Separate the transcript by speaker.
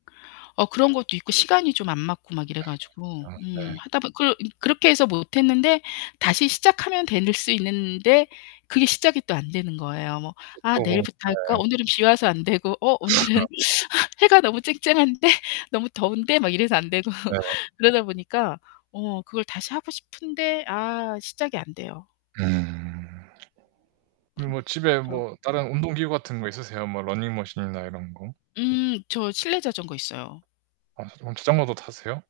Speaker 1: 어 그런 것도 있고 시간이 좀 안 맞고 막 이래 가지고
Speaker 2: 아. 아 네.
Speaker 1: 음 하다 보 그 그렇게 해서 못 했는데 다시 시작하면 될 수 있는데 그게 시작이 또 안 되는 거예요. 뭐
Speaker 2: 저
Speaker 1: '아
Speaker 2: 또
Speaker 1: 내일부터 할까?
Speaker 2: 네.
Speaker 1: 오늘은 비 와서 안 되고. 어
Speaker 2: 스너.
Speaker 1: 오늘은 해가 너무 쨍쨍한데? 너무 더운데?' 막 이래서 안 되고.
Speaker 2: 예.
Speaker 1: 그러다 보니까 어 그걸 다시 하고 싶은데 아 시작이 안 돼요.
Speaker 2: 음. 그럼
Speaker 1: 궁
Speaker 2: 뭐 집에
Speaker 1: 그렇죠.
Speaker 2: 뭐
Speaker 1: 음.
Speaker 2: 다른 운동 기구 같은 거 있으세요? 뭐 러닝머신이나 이런 거.
Speaker 1: 음 저 실내 자전거 있어요.
Speaker 2: 아 그럼 자전거도 타세요?